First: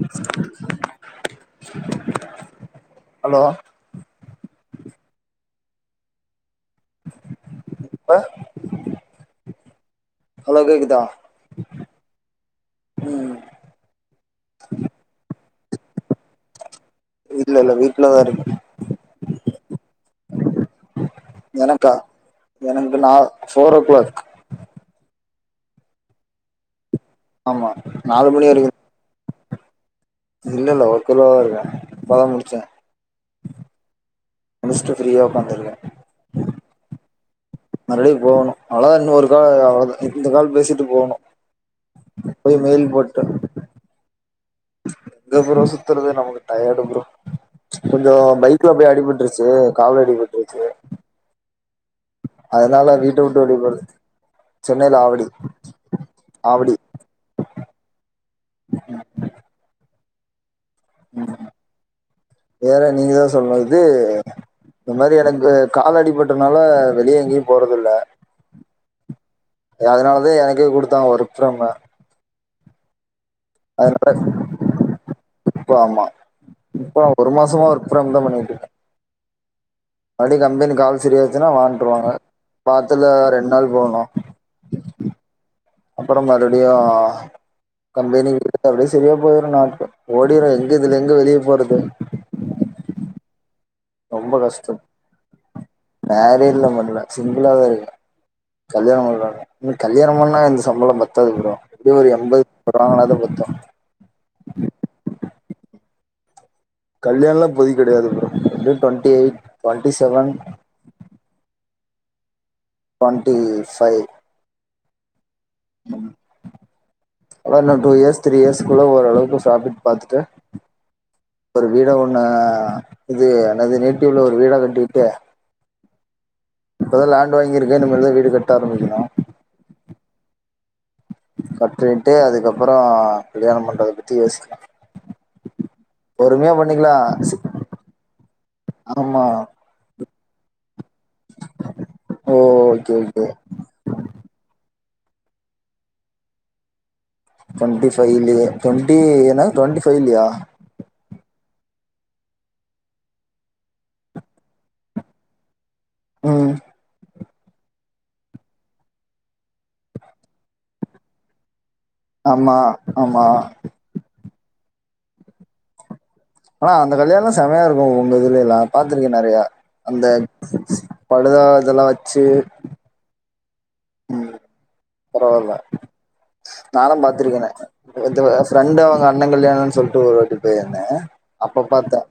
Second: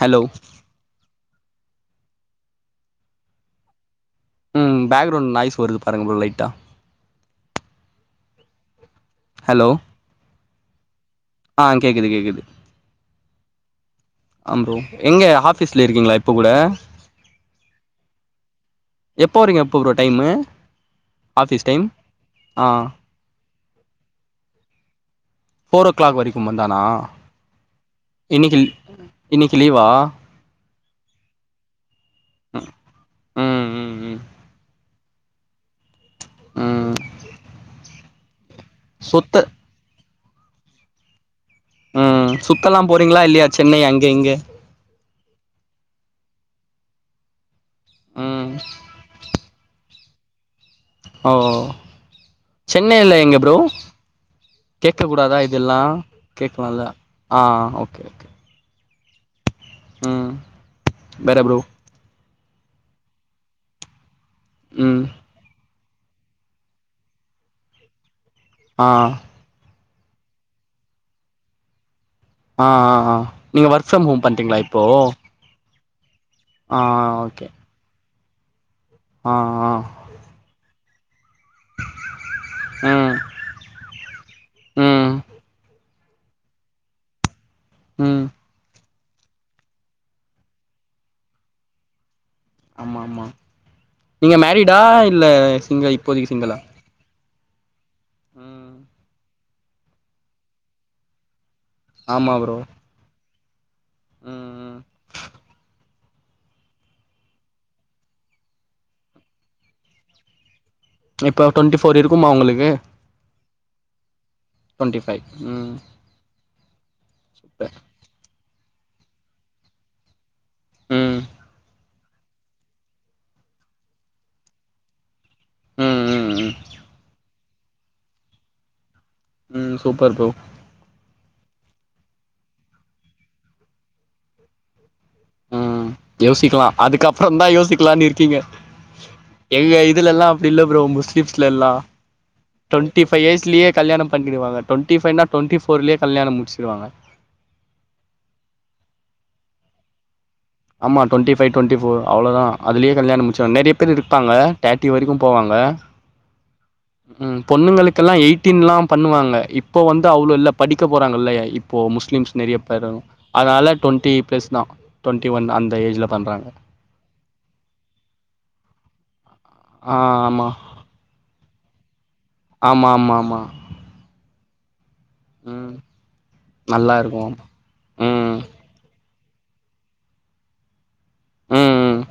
Hello hello ம் background noise வருது பாருங்க ப்ரோ லைட்டா அ ஹலோ ஹலோ கேக்குதா ஆ கேக்குது கேக்குது ம் ஆ ப்ரோ எங்க ஆஃபீஸ்ல இருக்கீங்ளா இப்போ கூட இல்ல இல்ல வீட்லதா இருக்க இப்ப ப்ரோ டைமு ஆஃபீஸ் டைம் எனக்கா ஆ எனக்கு நா four o'clock four o'clock வரைக்கும் மந்தானா ஆமா நாலு மணி வரைக் இன்னிக்கு லீவா இல்ல இல்ல ஒர்க்ல தா இருக்கே இப்பதா முடிச்சே ம் ம் ம் ஸ்ட்டு ஃப்ரீயா உக்காந்துருவே ம் மறுஃடி போணு அவ்ளதா இன்னு ஒரு சுத்த கால் அவ்ள தா இந்த கால் பேசிட்டு போணு ம் சுத்தலாம் போறீங்ளா இல்லியா சென்னை அங்க இங்க எங்க ப்ரோ சுத்தறது நமக்கு டயடு ப்ரோ கொஞ்சோ ம் பைக்ல போய் அடிபட்ருச்சு கால்ல அடிபட்ருச்சு ஓ சென்னைல வீட்ட எங்க விட்டு ப்ரோ வெளிய போறது சென்னையில கேட்க ஆவடி கூடாதா இதெல்லா ஆவடி கேக்லால ஆ ஓகே ஓகே ம் வேற ப்ரோ வேற நீங்கதா சொல்னு இது இந்த ம் மாரி எனக்கு காலடி அடிப்பட்டதுனால வெளிய எங்கியு போறதில்ல ஆ அதனாலதா எனக்கே குடுத்தாங்க ஒர்க் ஃப்ரம்மு ஆ ஆ ஆ நீங்க ஒர்க் ஃப்ரம் ஹோம் பண்ட்டிங்ளா இப்போ இப்ப ஆமா ஆ இப்ப ஒரு ஓகே மாசமா ஒர்க் ஃப்ரம்தா பண்ணிட்ருக்கே ஆ ஆ அடி கம்பெனி கால் சரியாய் ஞ்சினா வான்ட்ருவாங்க வாரத்துல ம் ரெண் நாள் போணு ம் அப்ற மறுடியு ம் கம்பெனி [unintelligible] அப்டியே செரியா போயிரு நாட்கள் ஓடிரு எங்க இதுல எங்க வெளிய போறது ஆமா மா ரொம்ப நீங்க மேரிடா கஷ்டம் இல்ல சிங்க இப்போதைக்கு சிங்களா மேரேஜ்லா பண்ல சிங்கிளாதா இருக்கே ம் கல்யாண [unintelligible] இன்னு கல்யாணம் பண்ணா இந்த சம்பளம் பத்தாது ப்ரோ எப்டியோ ஒரு ஆமா எம்பது ப்ரோ [unintelligible] பத்து ம் ம் கல்யாண்லா இப்போதிக் கெடையாது ப்ரோ எப்டியு டொண்ட்டி எயிட் டொண்ட்டி செவன் இப்ப டொண்டி ஃபோர் இருக்குமா உங்களுக் டுவன்ட்டி ஃபை டுவண்டி ஃபை ம் அதா இன்னு super two years three years குள்ள ஓரளவுக்கு ப்ராபிட் பாத்துட்டு ம் ஒரு வீட ஒன் ஆ இது என்னது நேட்டிவ்ல ஒரு வீட்ட கட்டிட்டு ம் ம் ம் இப்பதா லேண்ட் வாங்கியிருக்க இனிமேல் தா வீடு கட்ட ஆரம்பிக்கணு ம் சூப்பர் ப்ரோ கட்டிட்டு அதுக்கப்ரோ கல்யாணம் பண்றத பத்தி யோசிக்கலா ம் பொறுமையா யோசிக்கலா பண்ணிக்கலா அதுக்கப்புற தா யோசிக்கலான் இருக்கீங்க ஆமா எங்க இதுலல்லா அப்டி இல்ல ப்ரோ முஸ்லிம்ஸ்ல எல்லா ஓ ஓகே டுவெண்டி பை ஓகே இயர்ஸ்லயே கல்யாணம் பண்ணிடுவங்க டுவென்டி ஃபைவ் இல்லனா டுவேண்டி டி ஃபோர் லயே கல்யாணம் முடிச்சடுவாங்க டுவென்டி ஃபைவ்லயே வெண்டி என்ன டுவெண்டி ஃபைவ்லையா ஆமா twenty five twenty four அவ்வளதா அதுலயே கல்யாண முச்ச நெறயபேர் இருப்பாங்க தேட்டி வரைக்கு போவாங்க ம் ம் பொண்ணுங்கக்கெல்லா எயிட்டீன் எல்லா பண்ணுவாங்க இப்ப வந்து அவ்ளோ இல்ல படிக்க போறாங்க இல்ல முஸ்லிம்ஸ் நிறைய ஆமா பேர் ஆமா அதால டுவென்டி பிளஸ் தான் டுவென்டி ஒன் அந்த ஏஜ்ல பண்றாங்க. ஆனா அந்த கல்யாண எல்லா செமையா இருக்கு உங்க இதுல எல்லா பாத்திருக்க நெறைய ஆ அந்த படு தா இதெல்லா வே ஆமாமாமா பரவால்ல ம். நல்லா நாலா இருக்கும். பாத்திருக்கேனே ஓருத்தவ ம். ஃப்ரெண்டு அவுங்க அண்ண கல்யாண சொல்ட்டு ஒரு வாட்டி போயிருந்தே அப்ப ம், ம், பாத்த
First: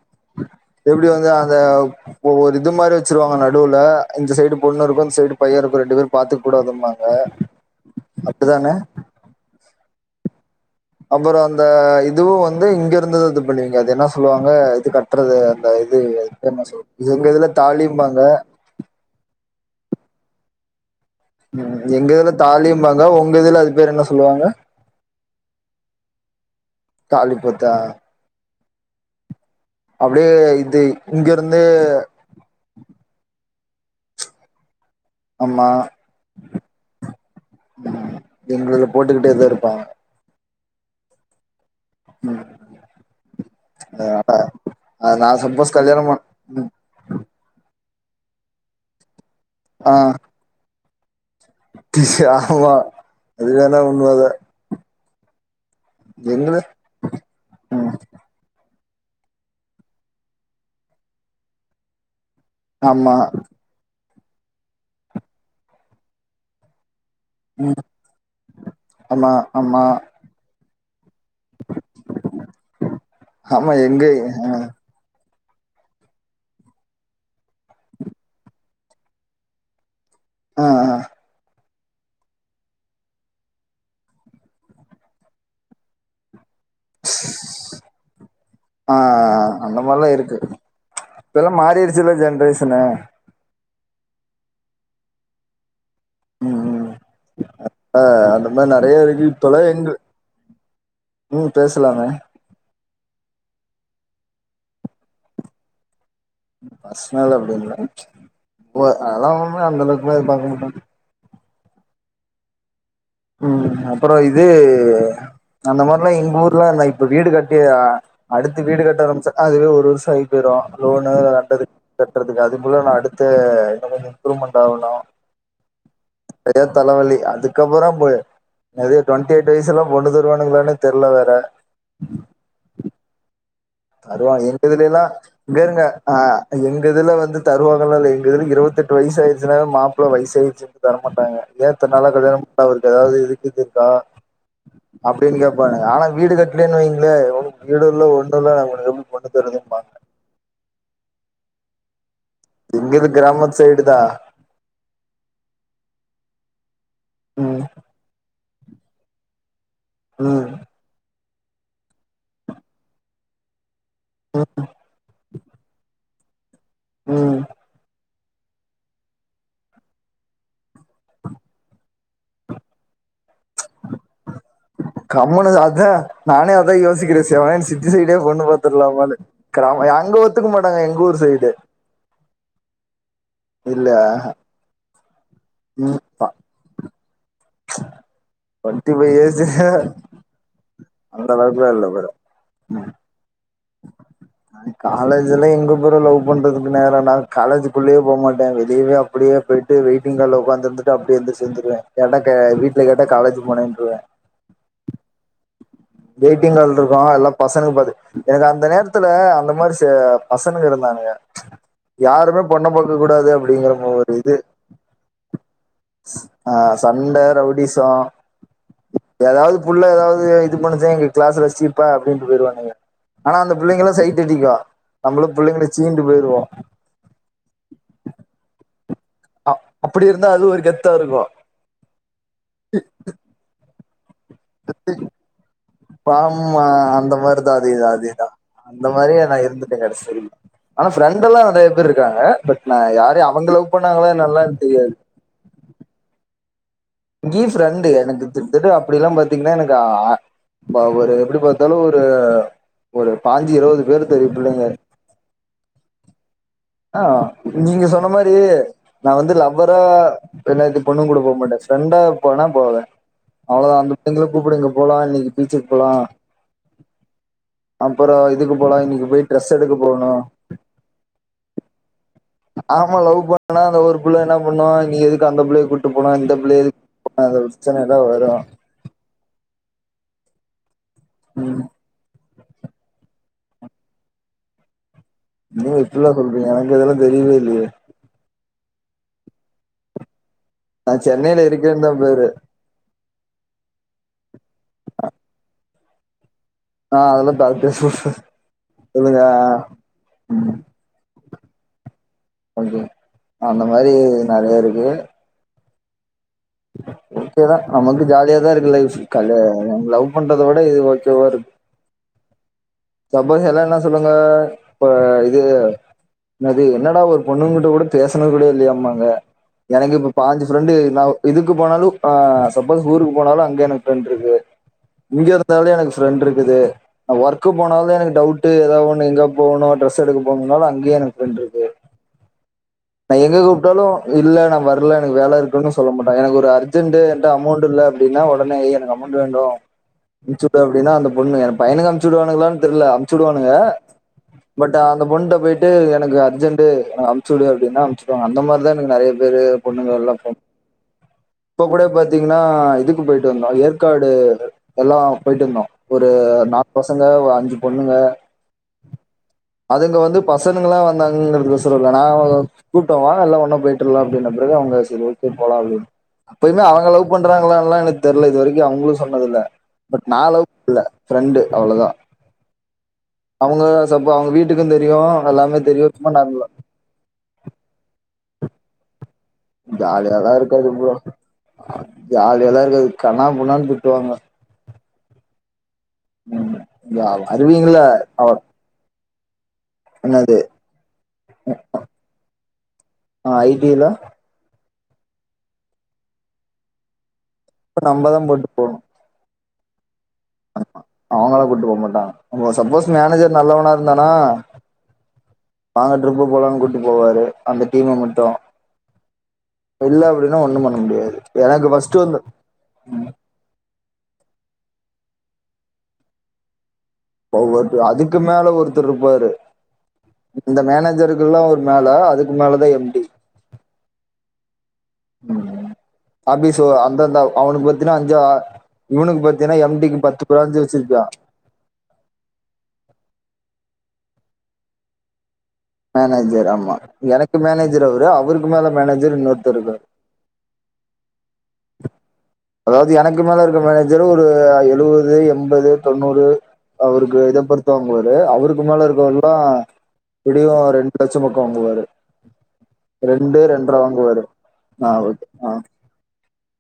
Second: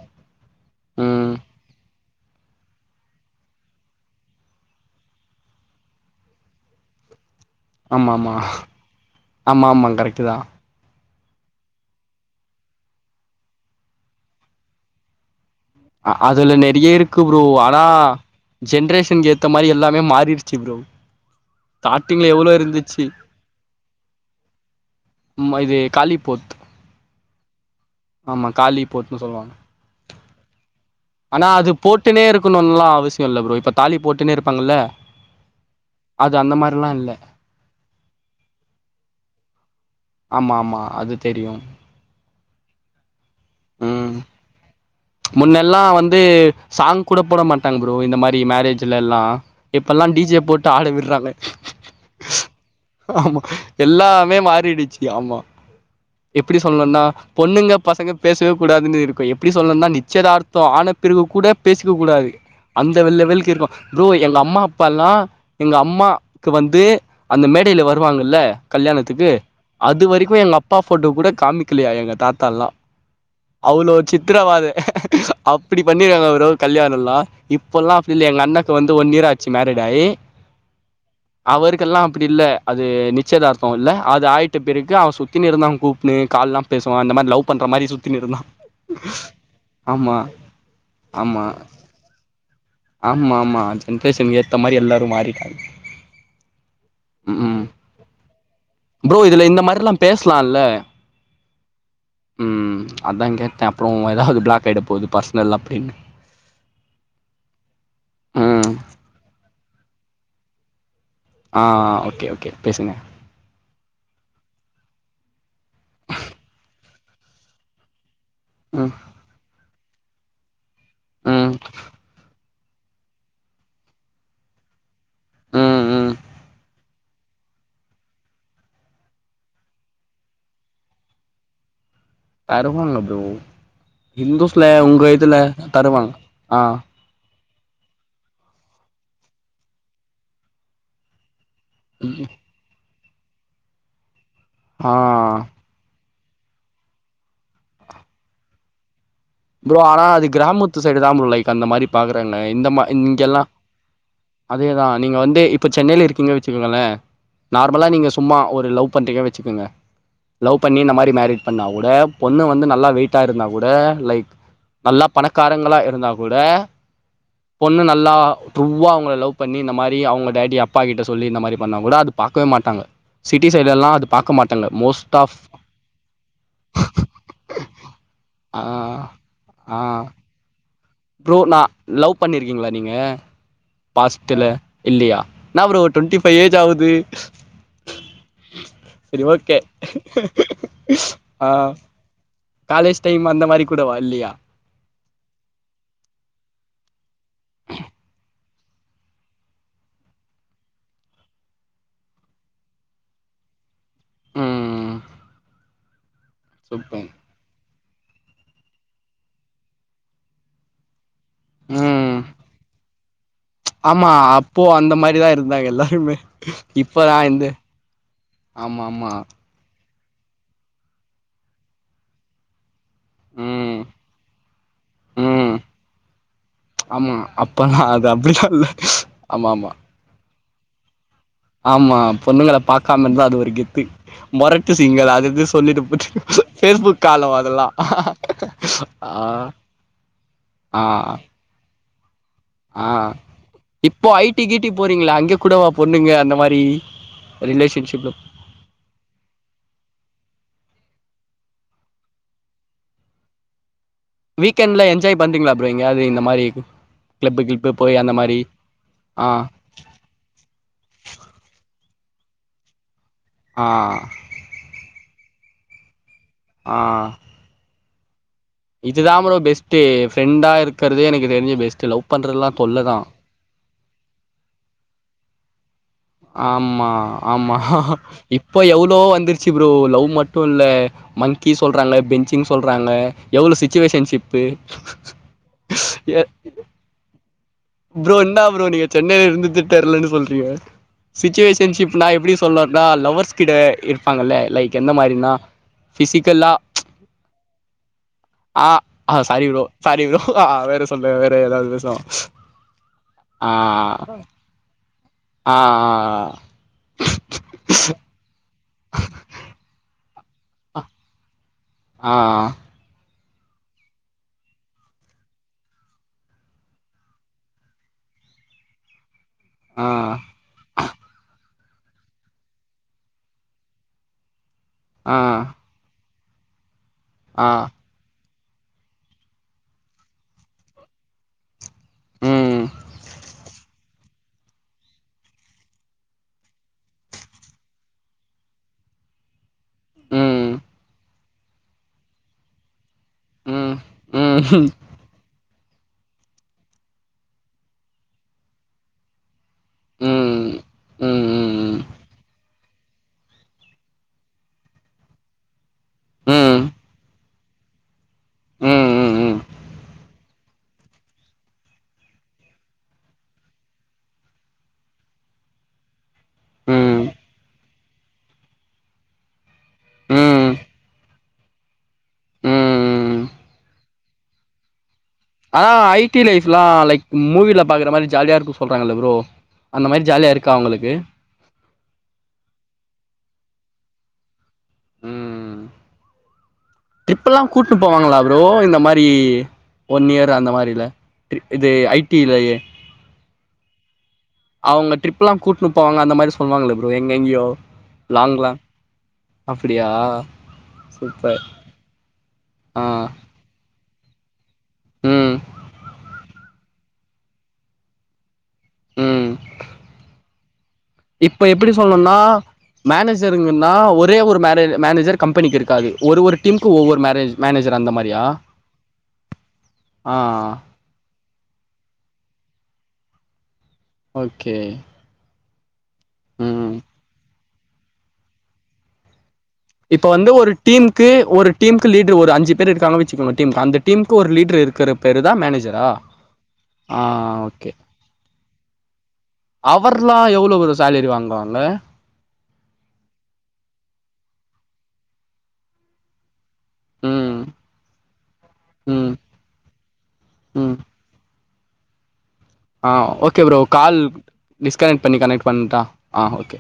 எப்டி வந்து ம். அந்த இப்ப ஒரு இது மாரி வெச்சுருவாங்க நடுவுல இந்த சைடு பொண்ணு இருக்கு இந்த சைடு பைய இருக்கு ரெண்டு பேரு பாத்து கூடாதும்பாங்க ஆமா ஆமா அப்டிதானே ஆமா ஆமா கரெக்ட்டு தா அப்பறோ அந்த இதுவு வந்து இங்க இருந்து இது பண்ணுவிங்க அது என்னா சொல்லுவாங்க இது கட்றது அ அதுல நெறைய இருக்கு ப்ரோ ஆனா தாலிம்பாங்க ஜென்ரேஷனுக்கு ஏத்த மாரி எல்லாமே மாரிருச்சி ப்ரோ ம் எங்க ஸ்டார்ட்டிங்ல இதுல எவ்ளோ இருந்துச்சு. தாலிம்பாங்க உங்க இதுல அது பேரு என்ன சொல்வாங்க ம்ம இது காலிபோத் தாளிப்பு ஆமா காலி போட்டுன்னு சொல்லுவாங்க அப்டியே இது ஆனா இங்கருந்து அது போட்டுனே இருக்கணுனு எல்லா அவசிய இல்ல ப்ரோ இப்ப தாலி போட்டுனே இருப்பாங்கல்ல ஆமா அது அந்த மாரில்லா இல்ல எங்கது போட்டுக்கிட்டேதா இருப்பாங்க ஆமா ஆமா அது தெரியு ம் ம் அது நா சப்போஸ் முன்னெல்லா கல்யாணம் வந்து பண் ம் சாங் கூட போட மாட்டாங்க ப்ரோ இந்த மாரி மேரேஜ்ல எல்லா ஆ இப்பல்லா டிஜே போட்டு ஆட விடுறாங்க ஆமா ஆமா அது வேணா உண்மதா எல்லாமே மாறிடுச்சு ஆமா எங்கள எப்படி சொல்லணுனா பொண்ணுங்க ம் பசங்க கூடாதுனு இருக்கு எப்படி சொல்லணுனா நிச்சயதார்த்தம் ஆனப்பிறகு கூட பேசிக்க கூடாது அந்த ஆமா வெல் லெவலுக்கு இருக்கு ப்ரோ எங்க அம்மா அப்பா எல்லா எங்க அம்மாக்கு வந்து அந்த ம் மேடையில வருவாங்கல்ல கல்யாணத்துக்கு ஆமா ஆமா அது வரைக்கு எங்க அப் அப்பா ஃபோட்டோ கூட காமிக்கலையா எங்கள் தாத்தாலா ஆமா அவளோ எங்க சித்ரவாத அப்படி பண்ணிருக்காங்க அவர் அவர் கல்யாணல்லா இப்பெல்லா அப்படி இல்லை எங்க அண்ணாக்கு வந்து ஒன் இயர் ஆச்சு மேரட் ஆகி ஆ ஆ அவருக்கெல்லா அப்டி இல்ல அது நிச்சயதார்த்த இல்ல அது ஆயிட்ட பிறகு அவன் சுத்தினு இருந்தா கூப்புட்ன்னு கால்லா பேசவா அந்த மாரி லவ் பண்ற மாரி சுத் ஆ ஆ அந்த மாரிலா ஆமா இருக்கு ஆமா இப்பெல்லா மாறிடுச்சுல்ல ஜென்ரேஷனு ஆமா ஆமா ஜென்ரேஷன்க்கு ஏத்த மாரி எல்லாரு மாறிட்டாங்க ம் ம் ம் ஆ அந்த மாரி நெறைய ப்ரோ இருக்கு இதுல இப்பல இந்த எங்க மாரிலா பேசலால்ல ம் பேசலாமே ம் அதா கேட்டே அப்புற ஏதாவது பிளாக் ஆகிட போது பர்சனல் அப்டின்னு பர்ஷ்னல் அப்டின்ல ச் ம் அதெல்லா ஒன்னு அந்த அளவுக்குலா எதிர் பாக்க மாட்டாங்க ஆ ஆ ஓகே ஓகே பேசுங்க ம் அப்புறோ இது அந்த மாரிலா எங்க ஊர்லல்லா இப்ப வீடு கட்டி அடுத்து வீடு ம் கட்ட ஆரம்பிச்ச அதுவே ஒரு வருஷ ஆகி போயிறு லோனு கட்ட ம் கட்டுறதுக்கு அது லோனு அடுத்த இன்னோ கொஞ்ச இம்ப்ரூவ்மெண்ட் ஆகணு ம் ம் நெறையா தலைவலி அதுக்கப்பறம் ப்ப நெறைய டுவெண்டி எயிட் வயசுல எல்லா பொண்ணு தருவானுங்களானனு தெர்ல வேற அருமல்ல ஃப்ரோ அதுவா எங்க இதுல எல்லா இங்கருங்க தருவாங்க அ ஆ எங்க இதுல வந்து தருவாங்கல்லா இல்ல எங்க இதுல இருவத் எட்டு வயசாயிச்சுனால மாப்ள வயசாயிடுச்சுன்னு தர மாட்டாங்க ஏ இத்தனால கல்யாணம் பண்ல அவருக் ஏதாவது இதுக்கு இது இருக்கா ஆ அப்டின்னு கேட்பானுங்க ஆனா வீடு கட்லன்னு வைங்களே ஒனக் வீடு உள்ள ஒண்ணு இல்ல நாங் உனக் எப் ப்ரோ ஆனா அது கிராமத்து சைடு தா லைக் அந்த மாரி பாக் ன்னு இந்த மா எங்கது இங்கெல்லா கிராமத்து சைடு தா அதேதா நீங்க வந்து இப்போ சென்னையில இருக்கீங்க வச்சுக்கோங்களே ம் நார்மலா நீங்க சும்மா ஒரு லவ் பண்றீங்க வச்சுக்கோங்க ம் லவ் பண்ணி இந்த மாரி மேரி பண்ணா கூட பொண்ணு வந்து நல்லா வெயிட்டா இருந்தா கூட லைக் ம் நல்லா பணக்காரங்களா இருந்தாக் கூட ம் பொண்ணு நல்லா ட்ரூவ்வா அவங்ள லவ் பண்ணி இந்த மாரி அவங்க டேடி அப்பா கிட்ட சொல்லி இந்த மாரி பண்ணாக்கூட அது பாக்கவே மாட்டாங்க சிட் டி சைடுல்லா அது பாக்கமாட் கம்மனு அதா நானே அதா யோசிக்கிறே சிவனேன்னு சிட்டி சைடே பொண்ணு ஆ பாத்துல்லாமானு ஆ கராம அங்க ஒத்துக்மாட் ப்ரோ நான் லவ் பண்ணிருக்கீங்களா நீங்க இல்ல ஃபாஸ்ட்டுல இல்லையா என்னா ஃப்ரோ டுவெண்டிஃபைவ் ஏஜ் ஆவுது டுவென்டி ஃபைவ் இயர்ஸு ஓகே அந்த ஆ அளவுக்குல இல்ல ஃப்ரோ காலேஜ் டைம் அந்த மாரி கூடவா இல்லையா நா காலேஜ்லா எங்க போற லவ் பண்றதுக்கு நேர நா காலேஜ்க்குள்ளயே போ மாட் டேன் வெளியேவே அப்டியே போயிட்டு வெயிட்டிங்ஹால்ல உக்காந்து இருந்துட்டு அப்டியே ஏந்திருச்சி வந்துருவே கேட்டா கா வீட்ல கேட்ட காலேஜ் குடுக்க மாட்டேன்ருவ ம் வெயிட்டிங்ஹால் இருக்கு சூப்பர் எல்லா பசங்க படு எனக்கு அந்த நேரத்துல அந்த மாரிசு பசங்கங் இருந்தாங்க ம் யாருமே பொண்ண பாக் கூடாது அப்டின்னு அப்படிங்கற ஆமா ஒரு இது அப்போ அந்த மாரிதா இருந்தாங்க எல்லாருமே ஆ இப்பதா சண்ட இந்த ரவுடிச ஆமா ஆமா எதாவது புல்ல எதாவது இது பண்ணுச்சே எங்க கிளாஸ்ல ச்சி பெ அப்டின்ட்டு போயிடுவானுங்க ஆனா அந்த ம் புள்ளைங்கல்லு சைட்டடிக்கு ம் ஆமா அப்பனா அது அப்டில்லா இல்ல ஆமா ஆமா நல்லா அது ஒரு கெத்தா இருக்கு ஆமா பொண்ணுங்கள பாக்காம இருந்தா அது ஒரு கெத்து மொரட்டு சிங்கள் அது இது சொல்லிட்டுப் பாம்மா அந்த மாரிதா அதேதா அதேதா அந்த மாரியே நா இருந்துட்டே கடசிவரைங் ஆ ஆ ஆனா ஃப்ரெண்ட்டெல்லா நெறைய பேர் இருக்காங்க பட் நான் ஆ யாரையு அவங்க லவ் இப்போ பண்ணாங்களா ஐ டி என்னல்லா கீட்டி தெரியாது போறீங்களா அங்க கூடவா பொண்ணுங்க அந்த மாரி டீப் ஃப்ரெண்டு ரிலேஷன்ஷிப்ல எனக்கு கிட்டத்தட்ட அப்டில்லா பாத்தீங்கன்னா எனக்கு ஆ இப்ப ஒரு எப்டி பாத்தாலு ஒரு ஒரு பாஞ்சி இருவது பேரு வீக்கெண்ட்ல என்ஜாய் பண்றீங்களா ஃப்ரோ எங்கயாவது இந்த மாரி ஆ கிளப்பு கிளப்பு நீங்க போய் சொன்ன அந்த மாரி நா ஆ வந்து லவ்வரா என்னா இது பொண்ணுங் கூட போமாட்டே ப்ரெண்ட் ஃப்ரெண்டா போனா போவே ஆ அவ்ளோதா அந்த புள்ளைங்கலு கூப்படுங்க போல இன்னைக்கு பீச்சுக்கு போலா ஆ அப்புறோ த் இதுக்கு போலா இன்னைக்கு இதுதா போய் ப்ரோ ட்ரெஸ் எடுக்க பெஸ்ட்டு போணு ஃப்ரெண்டா இருக்கறதே எனக்கு தெரிஞ்சு பெஸ்ட்டு லவ் பண்றதுலா தொல்ல தா நாம லவ் பண்ணா ஒரு புள்ள என்ன பண்ணு நீ எதுக்கு அந்த புள்ளைய கூட்டு போன இந்த புள்ளைய ம்மா எதுக்கு அது ஆமா பிரச்சன எல்லா வரு இப்ப எவ்ளோ வந்துருச்சு ஃப்ரோ லவ் மட்டு இல்ல மங்கி ம் சொல்றாங்க பெஞ்சிங் சொல்றாங்க எவ்ளோ சிச்சுவேஷன்ஷிப்பு என்னங்க இப்பெல்லா சொல்றீங்க எனக்கு இதெல்லா தெரிய ஃப்ரோ என்ன ஃப்ரோ நீங்க சென்னையில இருந்துட்டு தெரெலன்னு சொல்றீங்க நா சென்னைல இருக்கேன்தா சிச்சுவேஷன்ஷிப்னா பெ எப்டி சொல்றதுனா லவர்ஸ் கிட்ட இருப்பாங்கல்ல லைக் எந்த மாரினா ஃபிசிக்கல்லா ஆ அதெல்லா ஆ அ சொல்லுங்க சாரி ஃப்ரோ சாரி ஃப்ரோ ஆ ம் வேற சொல்லுரே வேற வே ஏதாவது பேசுவோ ஓகே அந்த மாரி நறைய இருக்கு ஆ ஆ ஆ ஓகேதா நமக்கு ஜாலியாதா இருக்கு லைஃப்ஸ் கல்லு உங்க லவ் பண்றத விட இது ஓகேவா இருக் ஆ ஆ சப்போஸ் எல்லா என்ன சொல்லுவாங்க இப்ப இது என்னது என்னடா ஒரு பொண்ணுங்குட்ட கூட பேசணுது கூட இல்லையாம்பாங்க ஆ எனக்கு இப்ப பாஞ்சு ஃப்ரெண்டு நௌ இது க்கு போனாலு ஆ சப்போஸ் ஊருக்கு போனாலு அங்கெனக் இருக்கு ஆ இங்க இருந்தாலு எனக் ஃப்ரெண்ட் இருக்குது நா ஆ ஒர்க்கு போனாவ்தா எனக் டவுட் டு எதாவ் ஒன்னு எங்கா போணு ட்ரெஸ் எடுக்க போணும்னாலு அங்கையி எனக் ஃப்ரெண்டிருக்கு ம் நா எங்க கூப்ட்டாலு இல்ல நா வர்ல எனக்கு வேல இருக்குன்னு சொல்ல மாட்டாங்க எனக்கு ஒரு அர்ஜென்ட்டு என்ட்ட அமோண்ட்டில் ல அப்டினா ஒடனே ஏய் எனக்கு அமோண்டு வாய்ண்டு வா ம் அம்ச்சுட்டாப்டினா அந்த பொண்ணு எ பையனுக்கு அம்ச்சுடுவானுக்கிலான் தெர்ல சுடுவானுக ம் ம் பட் அந்த பொண்ட்ட போயிட்டு எனக்கு அர்ஜென் அம்ச்சுடு அப்டினா அம்ச்சிடு வாங்க அந்த மாத்ரிதா எனக்கு நெறையா பேரு பொண்ணுங்கல்லா போ ம் ம் ம் இப்ப ம் கூட பாத்தீங்கன்னா இதுக்கு போயிட்டு வந்தோ அது ஏற்காடு எல்லா போயிட்டு வந்தோ ஒரு ம் நால் பசங்க அஞ்சு பொண்ணுங்க ம் ம் அதுங்க வந்து பசங்கங்கால வந்தாங்கங்கிறதகொசரோ இல்ல நா கூப்ட்ட வா எல்லா ஒன்னா போயிட்டு வர்லா அப்டின பிறகு அவுங்க செரி ஓகே போலா அப்டின் அப்பயிமே அவுங்க ம் லவ் பண்றாங்களல்லா எனக்கு தெர்ல இது வரைக்கு அவங்களு சொன்னதில்ல பட் நா லவ் ம் பண்ல்ல ஃப்ரெண்டு் அவ்ள தா ம் ம் அவங்க சப்ப அவ்ங்க வீட்டுக்கு தெரியு எல்லாமே ஆ தெரியு ஐ சும்மா டி நார்மலா லைஃப்ல்லா லைக் மூவில பாக்குற மாரி ஜாலியா இருக்கு சொல்றாங்கல்ல ப்ரோ அந்த மாரி ஜாலியாலா ஜாலியா இருக்கா இருக்காது உங்களுக்கு ப்ரோ ஜாலியாலா இருக்காது கன்னா புன்னான்த் திட்டுவாங்க ம் யா ட்ரிப்பெல்லா கூட்டு வருவீங்கள போவாங்களா அவ ப்ரோ இந்த மாரி ஒன் இயர் என்னது அந்த மாரில ட்ரி இது ஐ டி லயே ஐ டி ல அவ்ங்க ட்ரிப் எல்லா கூட்ன்போவாங்க அந்த மாரி சொன்னாங்ளே ப்ரோ எங் எங்யோ நம்பதா லாங்லா அப்டியா ஆமா அவ்ங்கள சூப்பர் கூட்டு போ மாட்டாங்க உங்க ஆ சப்போஸ் மேனேஜர் நல்லவனா இருந்தானா ம் வாங்க ட்ரிப்பு போலான் கூட்டு போவாரு அந்த டீம மட்டு ம் இல்ல அப்டினா ஒன்னு பண் இப்ப எப்டி சொல்ணுனா மேனேஜருங்கன்னா ஒரே ஒரு மேரே மேனேஜர் கம்பெனிக்கிருக்காது ஒரு ஒரு டீம் ஒவ்வொர்தர் அதுக்கு மேல ஒருத்தர்ருப்பாரு ஆ இந்த மேனேஜருகல்ல ஒரு மேல அதுக்கு மேலதா எம் டி ஓகே ஆபி சோ ம் அந்தந்த அவனுக் பாத்தினா அஞ்சு அ இவுனுக் பாத் இப்ப வந்து ஒரு டீம்க்கு ஒரு டீம்க்கு லீடர் ஒரு அஞ்சு பேர் இருக்காங்க வெச்சுக்கோங்க டீம்க்கு அந்த டீம்க்கு ஒரு லீடர் இருக்கிற பேரு தா மேனேஜ் மேனேஜர் ஆமா எனக்கு மேனேஜர் அவரு அவருக்கு மேல மேனேஜர் இன்னொர்தர்ருக்கார் அவர்லா [unintelligible] சேலரி வாங்குவ அதாவ்து எனக்கு மேலா இருக்க மேனேஜரு ஒரு எழுவ து எம்பது தொண்ணூறு அவருக்கு ம் இதப்பொறுத்து வாங்குவாரு அவருக்கு மேல ம் இருக்கறவர்ல்லா எப்டியு ம் ஒரு ரெண்டு லட்சம் பக் கோ வாங்வாரு ஆ ஓகே ப்ரோ கால் ஆ டிஸ்கனெட் பண்ணி ஓகே கனெட் ஆ பண்ட்டா ஆ ஓ கே